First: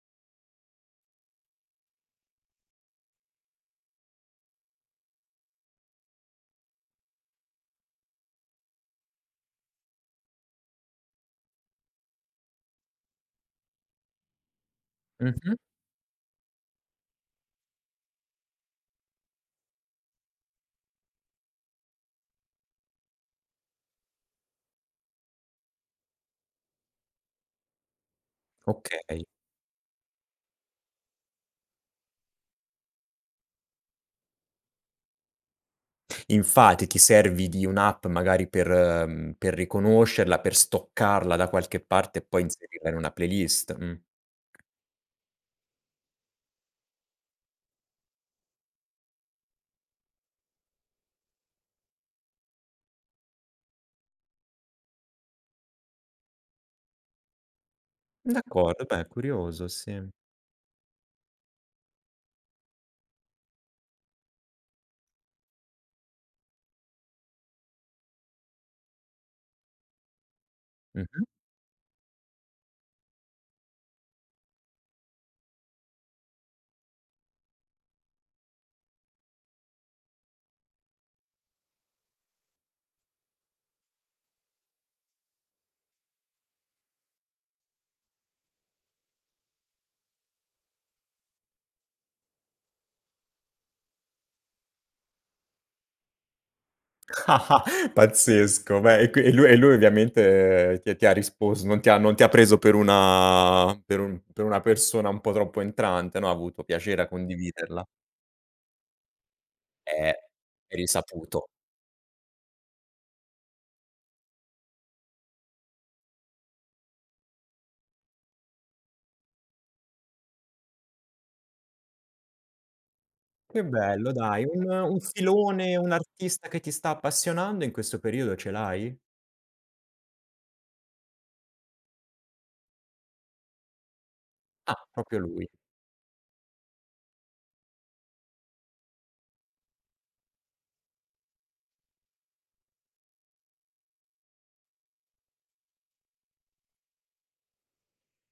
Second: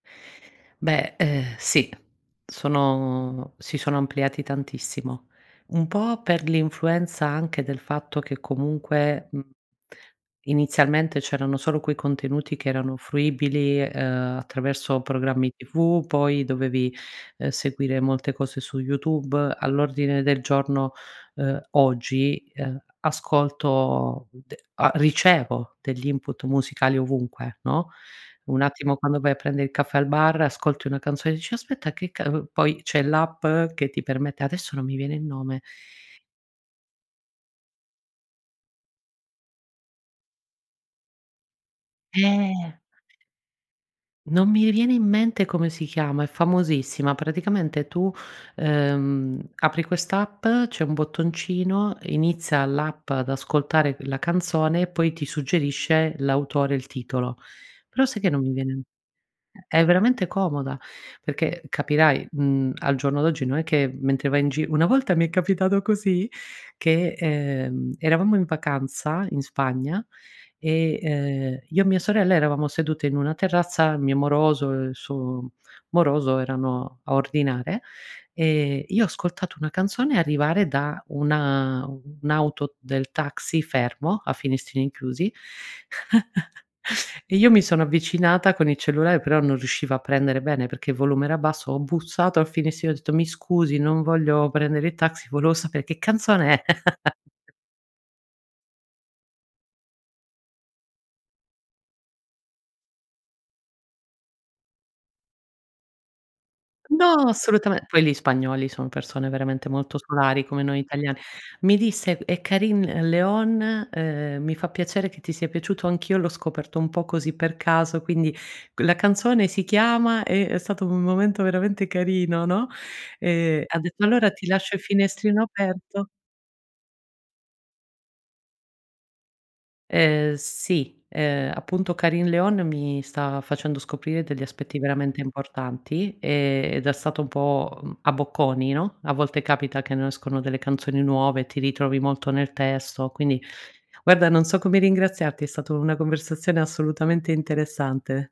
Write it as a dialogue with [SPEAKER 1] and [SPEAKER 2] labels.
[SPEAKER 1] Beh, uhm, sì, sono si sono ampliati tantissimo. Un po' per l'influenza anche del fatto che comunque mhmm, inizialmente c'erano solo quei contenuti che erano fruibili, uhm, attraverso programmi
[SPEAKER 2] Mh-mh.
[SPEAKER 1] TV, poi dovevi, uhm, seguire molte cose su YouTube. All'ordine del giorno uhm, oggi, uhm, ascolto, d a ricevo degli input musicali ovunque, no, un attimo quando
[SPEAKER 2] Okay.
[SPEAKER 1] vai a prende il caffè al bar, ascolti una canzone e dici: "Aspetta che ca" poi c'è l'app che ti permette, adesso non mi viene il nome.
[SPEAKER 2] Infatti, ti servi di un'app magari per mhmm, per riconoscerla, per stoccarla da qualche parte, e poi
[SPEAKER 1] Eh.
[SPEAKER 2] inserirla in una playlist, mh.
[SPEAKER 1] Non mi viene in mente come si chiama, è famosissima. Praticamente tu, uhm, apri quest'app, c'è un bottoncino, inizia l'app ad ascoltare la canzone, e poi ti suggerisce l'autore, il titolo. Però sai che non mi viene
[SPEAKER 2] D'accordo, beh curioso,
[SPEAKER 1] è
[SPEAKER 2] sì.
[SPEAKER 1] veramente comoda, perché capirai, mhmm, al giorno d'oggi, non è che mentre vai in gi una volta mi è capitato così che, ehm, eravamo in vacanza in Spagna e,
[SPEAKER 2] Mh-mh.
[SPEAKER 1] ehm, io e mia sorella eravamo sedute in una terrazza, il mio moroso e il suo moroso, erano a ordinare, e io ho ascoltato una canzone arrivare da una un'auto del taxi, fermo a finestrini chiusi, e io mi sono avvicinata con il cellulare, però non riusciva a prendere bene perché il volume era basso, ho bussato al finestrino, ho detto: "Mi scusi, non voglio prendere il taxi, volevo sapere che canzone è?"
[SPEAKER 2] Pazzesco. Beh, e qui e lui e lui ovviamente ti ti ha risposto, non ti ha non ti ha preso per una per un per una persona un po' troppo entrante, no, ha avuto piacere a
[SPEAKER 1] No, assolutame
[SPEAKER 2] condividerla?
[SPEAKER 1] poi li spagnoli, son persone veramente molto
[SPEAKER 2] Eh,
[SPEAKER 1] solari, come
[SPEAKER 2] è
[SPEAKER 1] noi italiani.
[SPEAKER 2] risaputo.
[SPEAKER 1] Mi disse: "È Carin Leon, uhm, mi fa piacere che ti sia piaciuto, anch'io l'ho scoperto un po' così per caso, quindi q la canzone si chiama" e è stato un momento veramente carino, no e
[SPEAKER 2] Che
[SPEAKER 1] ha detto:
[SPEAKER 2] bello
[SPEAKER 1] "Allora
[SPEAKER 2] dai,
[SPEAKER 1] ti
[SPEAKER 2] un
[SPEAKER 1] lascio il
[SPEAKER 2] un
[SPEAKER 1] finestrino
[SPEAKER 2] filone, un
[SPEAKER 1] aperto."
[SPEAKER 2] artista che ti sta appassionando in questo periodo ce l'hai?
[SPEAKER 1] Ehm sì, ehm, appunto Carin Leon, mi sta facendo scoprire degli aspetti
[SPEAKER 2] Ah, proprio
[SPEAKER 1] veramente
[SPEAKER 2] lui.
[SPEAKER 1] importanti, ed è stato un po', mhmm, a bocconi, no, a volte capita che nascono delle canzoni nuove, ti ritrovi molto nel testo. Quindi guarda, non so come ringraziarti, è stata una conversazione assolutamente interessante.